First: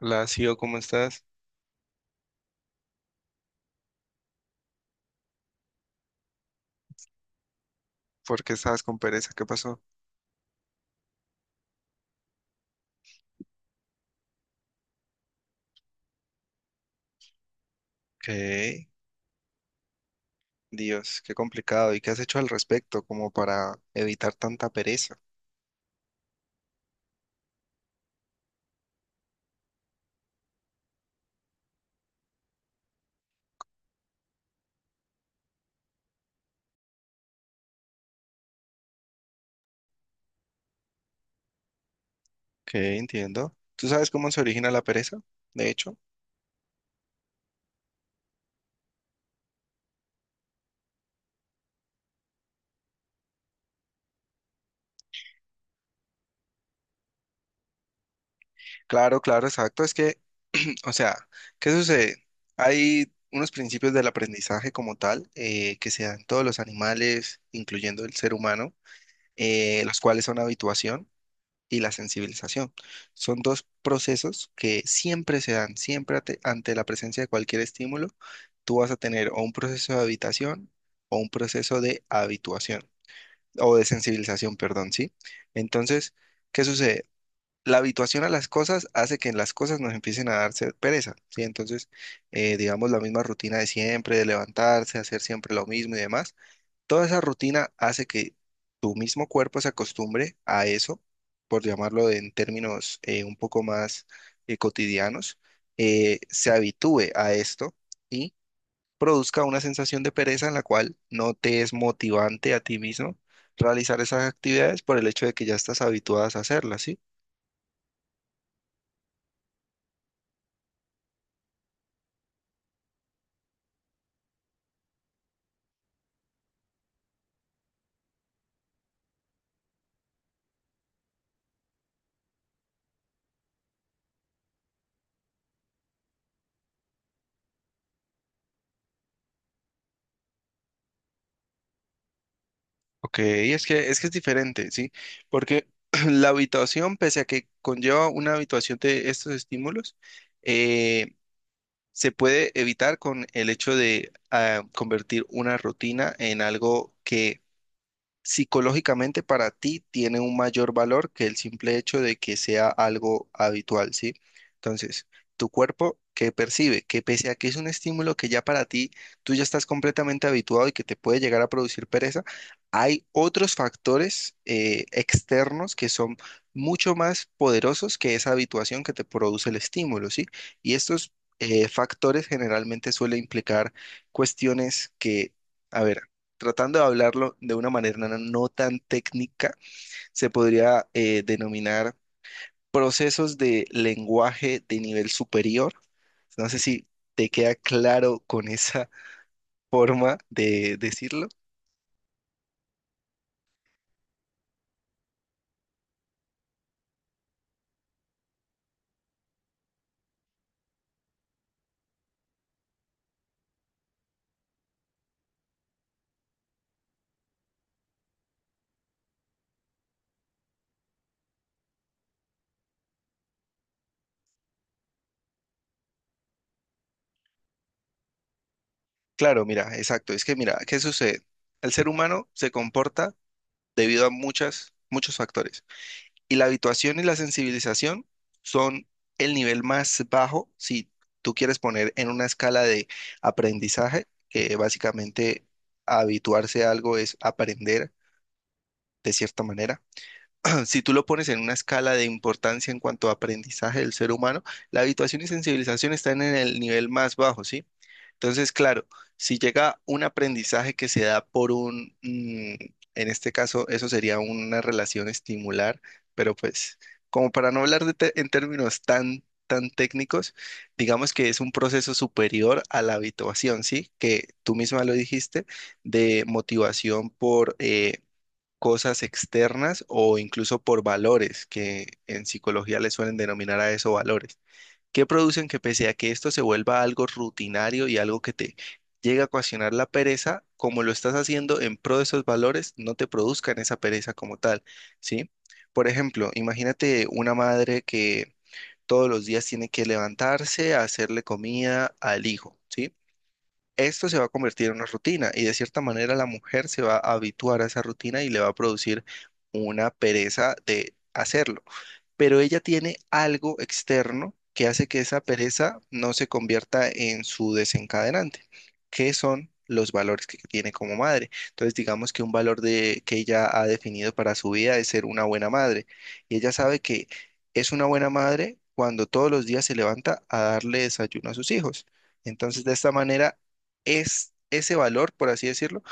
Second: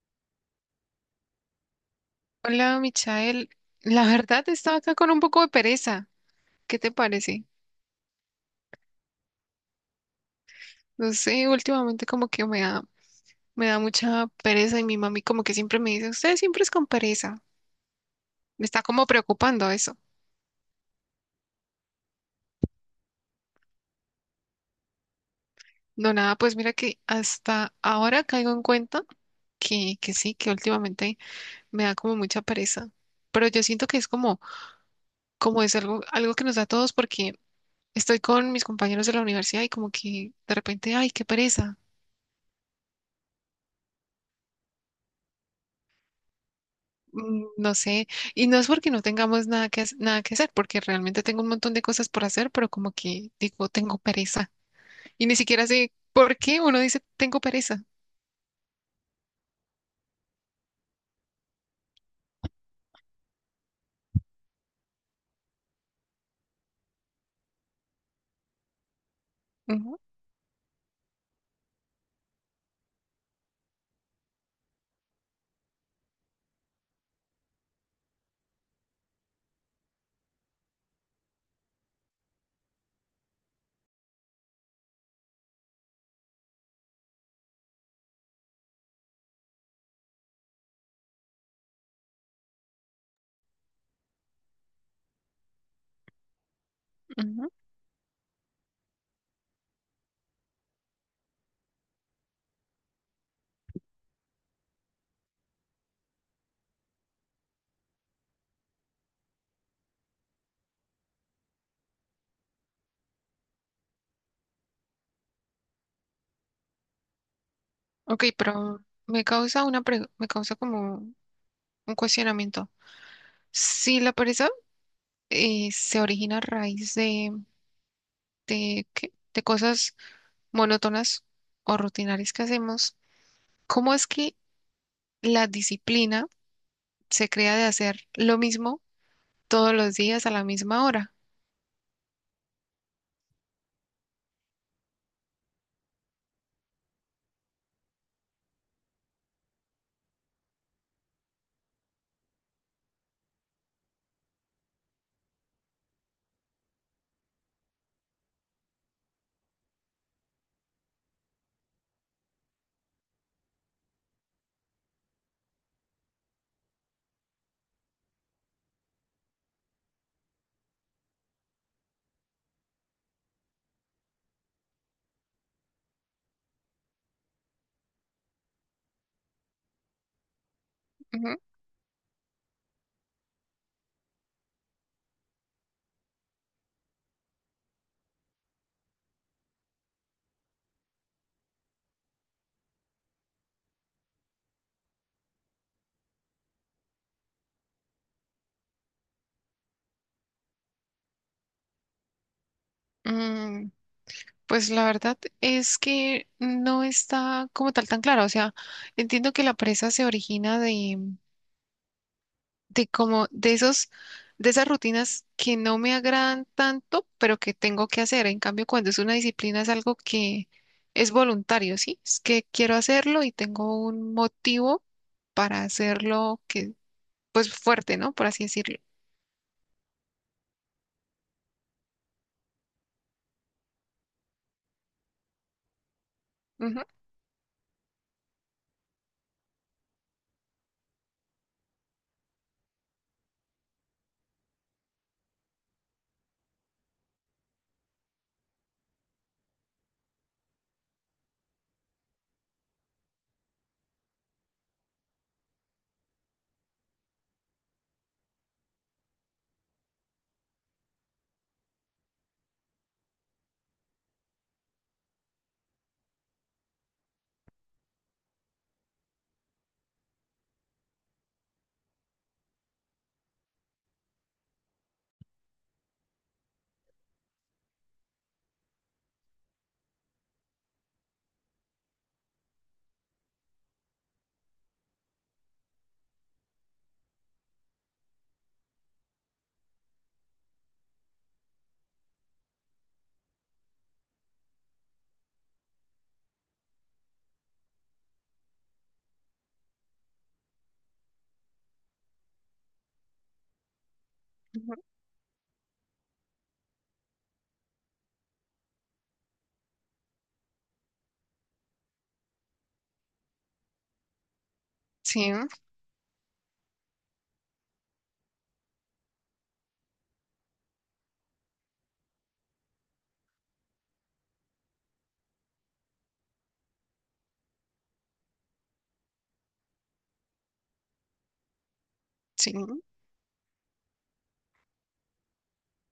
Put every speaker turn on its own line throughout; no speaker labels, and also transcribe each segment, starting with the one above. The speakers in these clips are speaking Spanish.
Hola, Sio, ¿cómo estás?
Hola, Michael. La verdad, estaba acá con un poco de pereza. ¿Qué te parece?
¿Por qué estabas con pereza? ¿Qué pasó?
No sé, últimamente como que me da mucha pereza y mi mami como que siempre me dice, usted siempre es con pereza. Me está
¿Qué?
como preocupando eso.
Dios, qué complicado. ¿Y qué has hecho al respecto como para evitar tanta pereza?
No, nada, pues mira que hasta ahora caigo en cuenta que sí, que últimamente me da como mucha pereza. Pero yo siento que es como, como es algo que nos da a todos porque estoy con mis compañeros de la universidad y como que de repente, ay, qué pereza.
¿Qué? Entiendo. ¿Tú sabes cómo se origina la pereza? De hecho.
No sé, y no es porque no tengamos nada nada que hacer, porque realmente tengo un montón de cosas por hacer, pero como que digo, tengo pereza. Y ni siquiera sé por qué uno dice, tengo pereza.
Claro, claro, exacto. Es que, o sea, ¿qué sucede? Hay unos principios del aprendizaje como tal que se dan todos los animales, incluyendo el ser humano,
Ujú,
los cuales son habituación y la sensibilización. Son dos procesos que siempre se dan, siempre ante la presencia de cualquier estímulo, tú vas a tener o un proceso de habitación o un proceso de habituación o de sensibilización, perdón, ¿sí? Entonces, ¿qué sucede? La habituación a las cosas hace que las cosas nos empiecen a darse pereza, ¿sí? Entonces, digamos, la misma rutina de siempre, de levantarse, hacer siempre lo mismo y demás. Toda esa
ujú.
rutina hace que tu mismo cuerpo se acostumbre a eso, por llamarlo en términos un poco más cotidianos, se habitúe a esto y produzca una sensación de pereza en la cual no te es motivante a ti mismo realizar esas actividades por el hecho de que ya estás habituadas a hacerlas, ¿sí?
Ok, pero me causa como un cuestionamiento. Si la pereza se origina a raíz de ¿qué? De cosas monótonas o rutinarias que hacemos, ¿cómo es que la disciplina se crea de hacer lo mismo todos los días a la misma hora?
Ok, es que es diferente, ¿sí? Porque la habituación, pese a que conlleva una habituación de estos estímulos, eh, se puede evitar con el hecho de convertir una rutina en algo que psicológicamente para ti tiene un mayor valor que el simple hecho de que sea algo habitual, ¿sí? Entonces, tu cuerpo que percibe que pese a que es un estímulo que ya para ti tú ya estás completamente habituado y que te puede llegar a producir pereza, hay otros factores externos que son mucho más poderosos que esa habituación que te produce el estímulo, ¿sí? Y estos
Ujú.
factores generalmente suelen implicar cuestiones que, a ver, tratando de hablarlo de una manera no tan técnica, se podría denominar procesos de lenguaje de nivel superior. No sé si te queda claro con esa forma de decirlo.
Mm, pues la verdad es que no está como tal tan claro. O sea, entiendo que la presa se origina de como de esas rutinas que no me agradan tanto, pero que tengo que hacer. En cambio, cuando es una disciplina es algo que es voluntario, ¿sí? Es que quiero hacerlo y tengo un motivo para hacerlo que, pues fuerte, ¿no? Por así decirlo.
Claro, mira, exacto. Es que mira, ¿qué sucede? El ser humano se comporta debido a muchas, muchos factores. Y la
Ujú,
habituación y la sensibilización son el nivel más bajo si tú quieres poner en una escala de aprendizaje, que básicamente habituarse a algo es aprender de cierta manera. Si tú lo pones en una escala de importancia en cuanto a aprendizaje del ser humano, la habituación y sensibilización están en el nivel más bajo, ¿sí? Entonces, claro, si llega un aprendizaje que se da por un, en este caso, eso sería una relación estimular, pero pues, como para no hablar de en términos tan, tan técnicos, digamos que es un proceso superior a la habituación, ¿sí? Que tú misma lo dijiste, de motivación por cosas externas o incluso por valores, que en psicología le suelen denominar a eso valores que producen que pese a que esto se vuelva algo rutinario y algo que te llega a ocasionar la pereza, como lo estás haciendo en pro de esos valores, no te produzcan esa pereza como tal, ¿sí? Por ejemplo, imagínate una madre que todos los días tiene que levantarse a hacerle comida al hijo, ¿sí? Esto se va a convertir en
ujú.
una rutina y de cierta manera la mujer se va a habituar a esa rutina y le va a producir una pereza de hacerlo, pero ella tiene algo externo que hace que esa
Sí,
pereza no se convierta en su desencadenante, que son los valores que tiene como madre. Entonces, digamos que un valor de, que ella ha definido para su vida es ser una buena madre, y ella sabe que es una buena madre cuando todos los días se levanta a darle desayuno a sus hijos.
sí.
Entonces, de esta manera, es ese valor, por así decirlo,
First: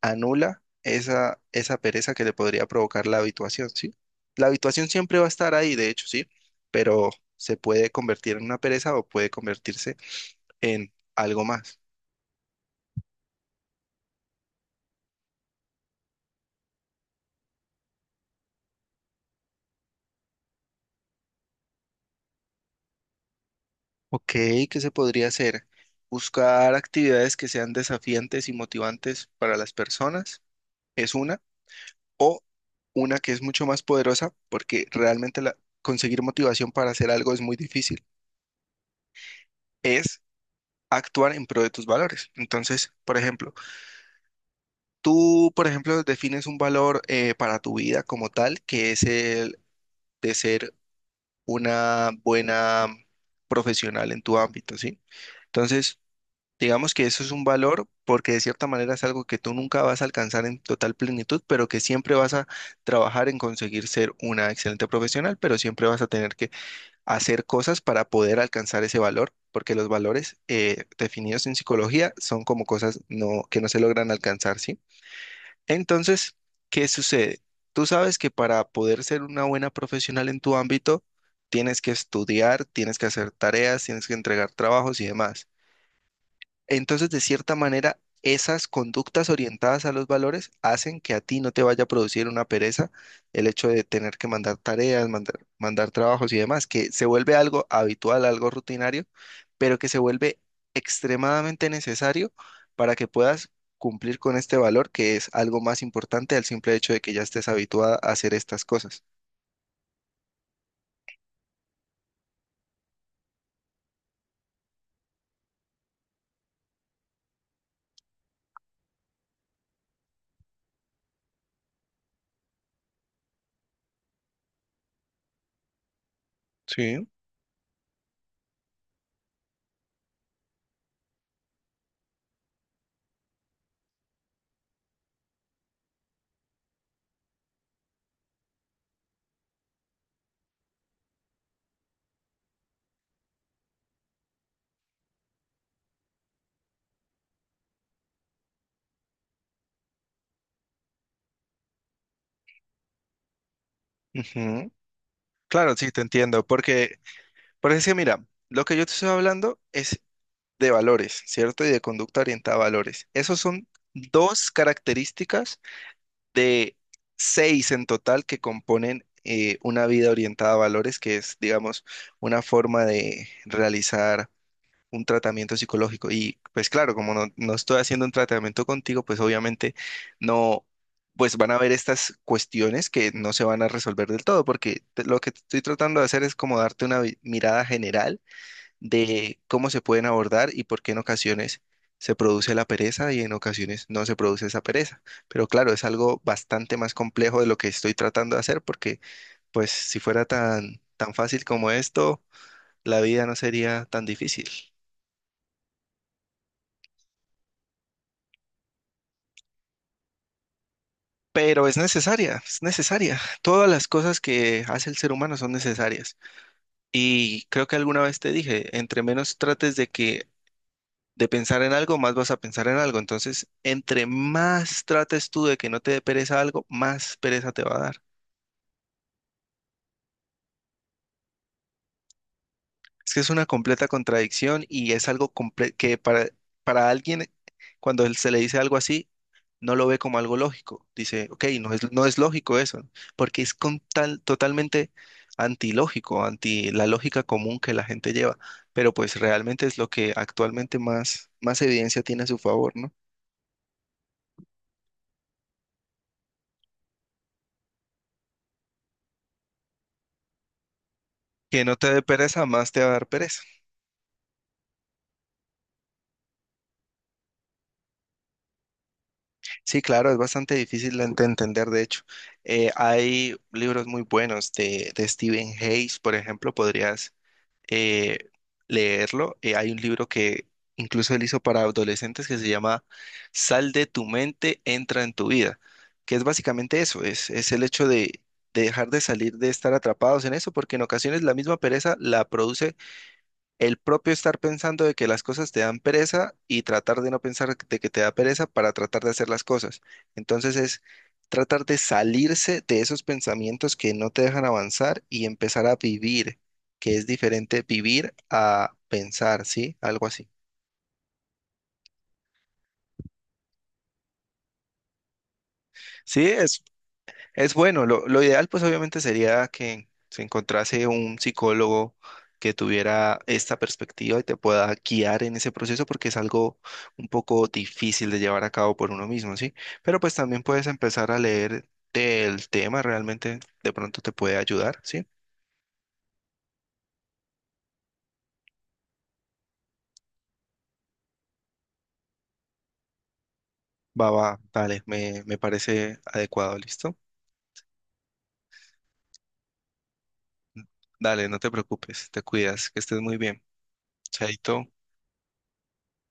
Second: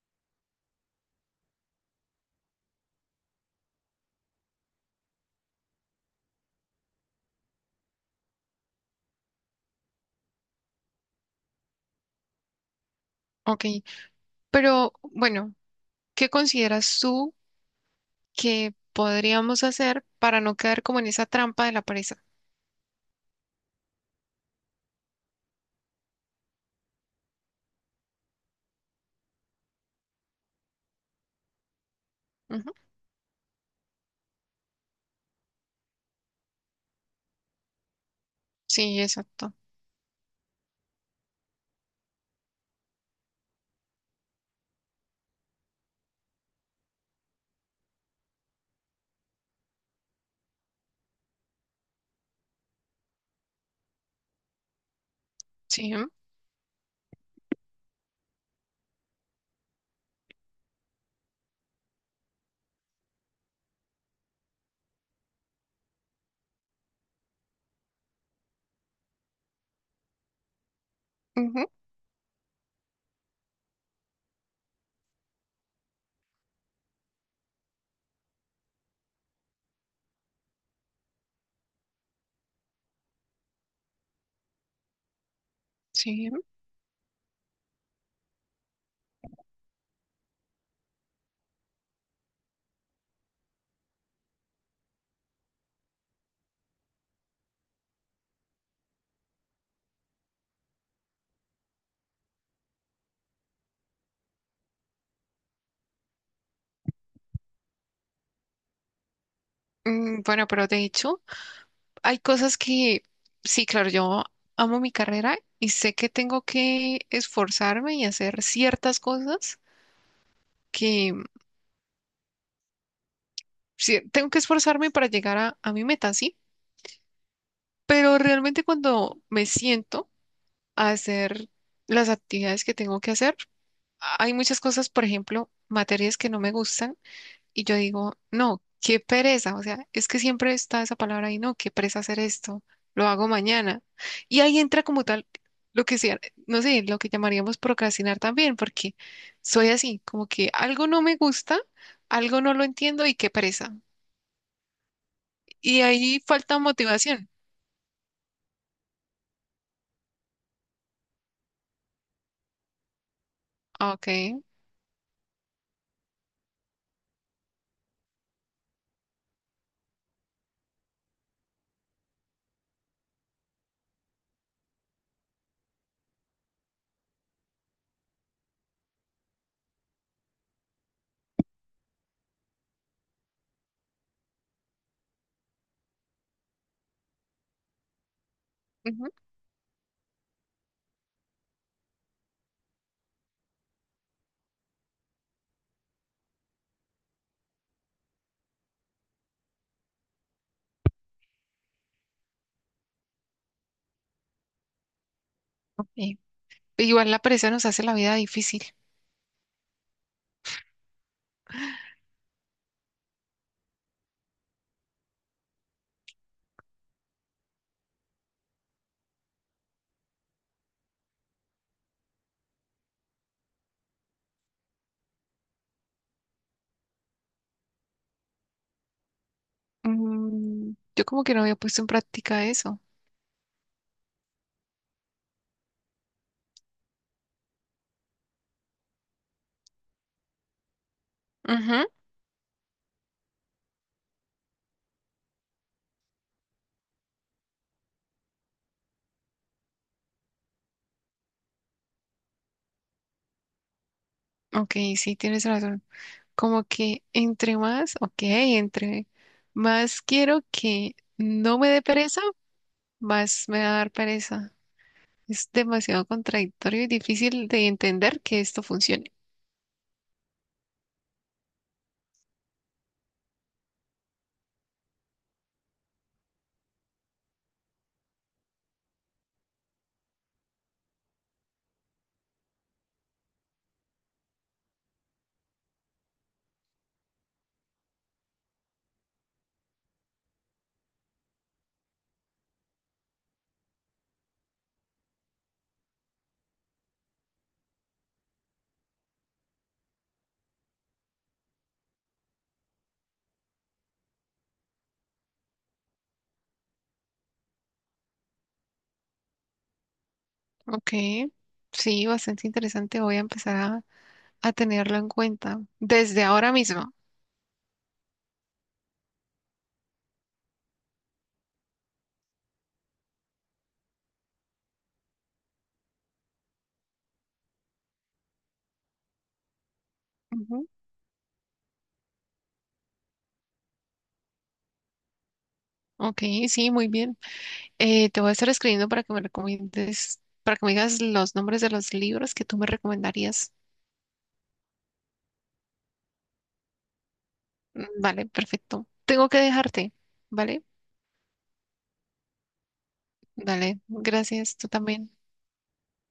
anula esa pereza que le podría provocar la habituación, ¿sí? La habituación siempre va a estar ahí, de hecho, ¿sí? Pero se puede convertir en una pereza o puede convertirse en algo más.
Ok, pero bueno, ¿qué consideras tú que podríamos hacer para no quedar como en esa trampa de la pereza?
Ok, ¿qué se podría hacer? Buscar actividades que sean desafiantes y motivantes para las personas es una, o
Ujú,
una que es mucho más poderosa, porque realmente conseguir motivación para hacer algo es muy difícil,
sí, exacto.
es actuar en pro de tus valores. Entonces, por ejemplo, tú, por ejemplo, defines un valor para tu vida como tal, que es el de ser una buena profesional en tu ámbito, ¿sí?
Sí,
Entonces, digamos que eso es un valor porque de cierta manera es algo que tú nunca vas a alcanzar en total plenitud, pero que siempre vas a trabajar en conseguir ser una excelente profesional, pero siempre vas a tener que hacer cosas para poder alcanzar ese valor, porque los valores definidos en
ujú,
psicología son como cosas no, que no se logran alcanzar, ¿sí? Entonces, ¿qué sucede? Tú sabes que para poder ser una buena profesional en tu ámbito, tienes que estudiar, tienes que hacer tareas, tienes que entregar trabajos y demás.
sí.
Entonces, de cierta manera, esas conductas orientadas a los valores hacen que a ti no te vaya a producir una pereza el hecho de tener que mandar tareas, mandar trabajos y demás, que se vuelve algo habitual, algo rutinario, pero que se vuelve extremadamente necesario para que puedas cumplir con este valor, que es algo más importante al simple hecho de que ya estés habituada a hacer estas cosas.
Mm, bueno, pero de hecho, hay cosas que, sí, claro, yo amo mi carrera y sé que tengo que esforzarme y hacer ciertas cosas que sí, tengo que esforzarme para llegar a mi meta, sí.
Sí,
Pero realmente cuando me siento a hacer las actividades que tengo que hacer, hay muchas cosas, por ejemplo, materias que no me gustan y yo digo, no, qué pereza, o sea, es que siempre está esa palabra ahí, no, qué pereza hacer esto, lo hago mañana. Y ahí entra como tal lo que sea, no sé, lo que llamaríamos procrastinar también, porque soy así, como que algo no me gusta, algo no lo entiendo y qué pereza.
ujú. Claro,
Y
sí, te
ahí
entiendo,
falta
porque,
motivación.
porque es que mira, lo que yo te estoy hablando es de valores, ¿cierto? Y de conducta orientada a valores. Esos son
Ah, ok.
dos características de seis en total que componen una vida orientada a valores, que es, digamos, una forma de realizar un tratamiento psicológico. Y pues claro, como no estoy haciendo un tratamiento contigo, pues obviamente no. Pues van a haber estas cuestiones que no se van a resolver del todo, porque lo que estoy tratando de hacer es como darte una mirada general
Ujú,
de cómo se pueden abordar y por qué en ocasiones se produce la pereza y en ocasiones no se produce esa pereza. Pero claro, es algo bastante más complejo de lo que estoy tratando de hacer porque pues si fuera tan, tan fácil como esto, la vida no sería tan difícil.
ok. Igual la pereza nos hace la vida difícil.
Pero es necesaria, es necesaria. Todas las cosas que hace el ser humano son necesarias. Y creo que alguna vez te dije, entre menos trates de pensar en algo, más vas a pensar en algo. Entonces, entre más trates tú de que no te dé pereza algo, más pereza te va a dar.
Mm, yo como que no había puesto en práctica eso.
Es que es una completa contradicción y es algo que para alguien, cuando él se le dice algo así, no lo ve como algo lógico. Dice, ok,
Ujú.
no es lógico eso, porque es con tal, totalmente antilógico, anti la lógica común que la gente lleva. Pero pues realmente es lo que actualmente más evidencia tiene a su favor, ¿no?
Ok, sí, tienes razón. Como que entre más, ok, entre más quiero que no
Que
me
no
dé
te dé
pereza,
pereza, más te va a dar pereza.
más me va a dar pereza. Es demasiado contradictorio y difícil de entender que esto funcione.
Sí, claro, es bastante difícil de entender, de hecho. Hay libros muy buenos de Stephen Hayes, por ejemplo, podrías eh, leerlo. Hay un libro que incluso él hizo para adolescentes que se llama Sal de tu mente, entra en tu vida, que es básicamente eso, es el hecho de dejar de salir, de estar atrapados en eso, porque en ocasiones la misma pereza la produce el propio estar pensando de que las cosas te dan pereza y tratar de no pensar de que te da pereza para tratar de hacer las cosas. Entonces es tratar de salirse de esos pensamientos que no te dejan avanzar y empezar a vivir, que es diferente vivir a pensar, ¿sí? Algo así.
Ok, sí, bastante interesante. Voy a empezar a tenerlo en cuenta desde
Sí,
ahora
es
mismo.
Es bueno, lo ideal pues obviamente sería que se encontrase un psicólogo que tuviera esta perspectiva y te pueda guiar en ese proceso porque es algo un poco difícil de llevar a cabo por uno mismo, ¿sí? Pero pues también puedes
Ujú.
empezar a leer del tema, realmente de pronto te puede ayudar, ¿sí?
Ok, sí, muy bien. Te voy a estar escribiendo para que me recomiendes, para que me digas los nombres de los libros que tú me recomendarías.
Va, va, dale, me parece adecuado, ¿listo?
Vale, perfecto. Tengo que dejarte, ¿vale?
Dale, no te preocupes, te cuidas, que estés muy bien.
Dale, gracias,
Chaito.
tú también.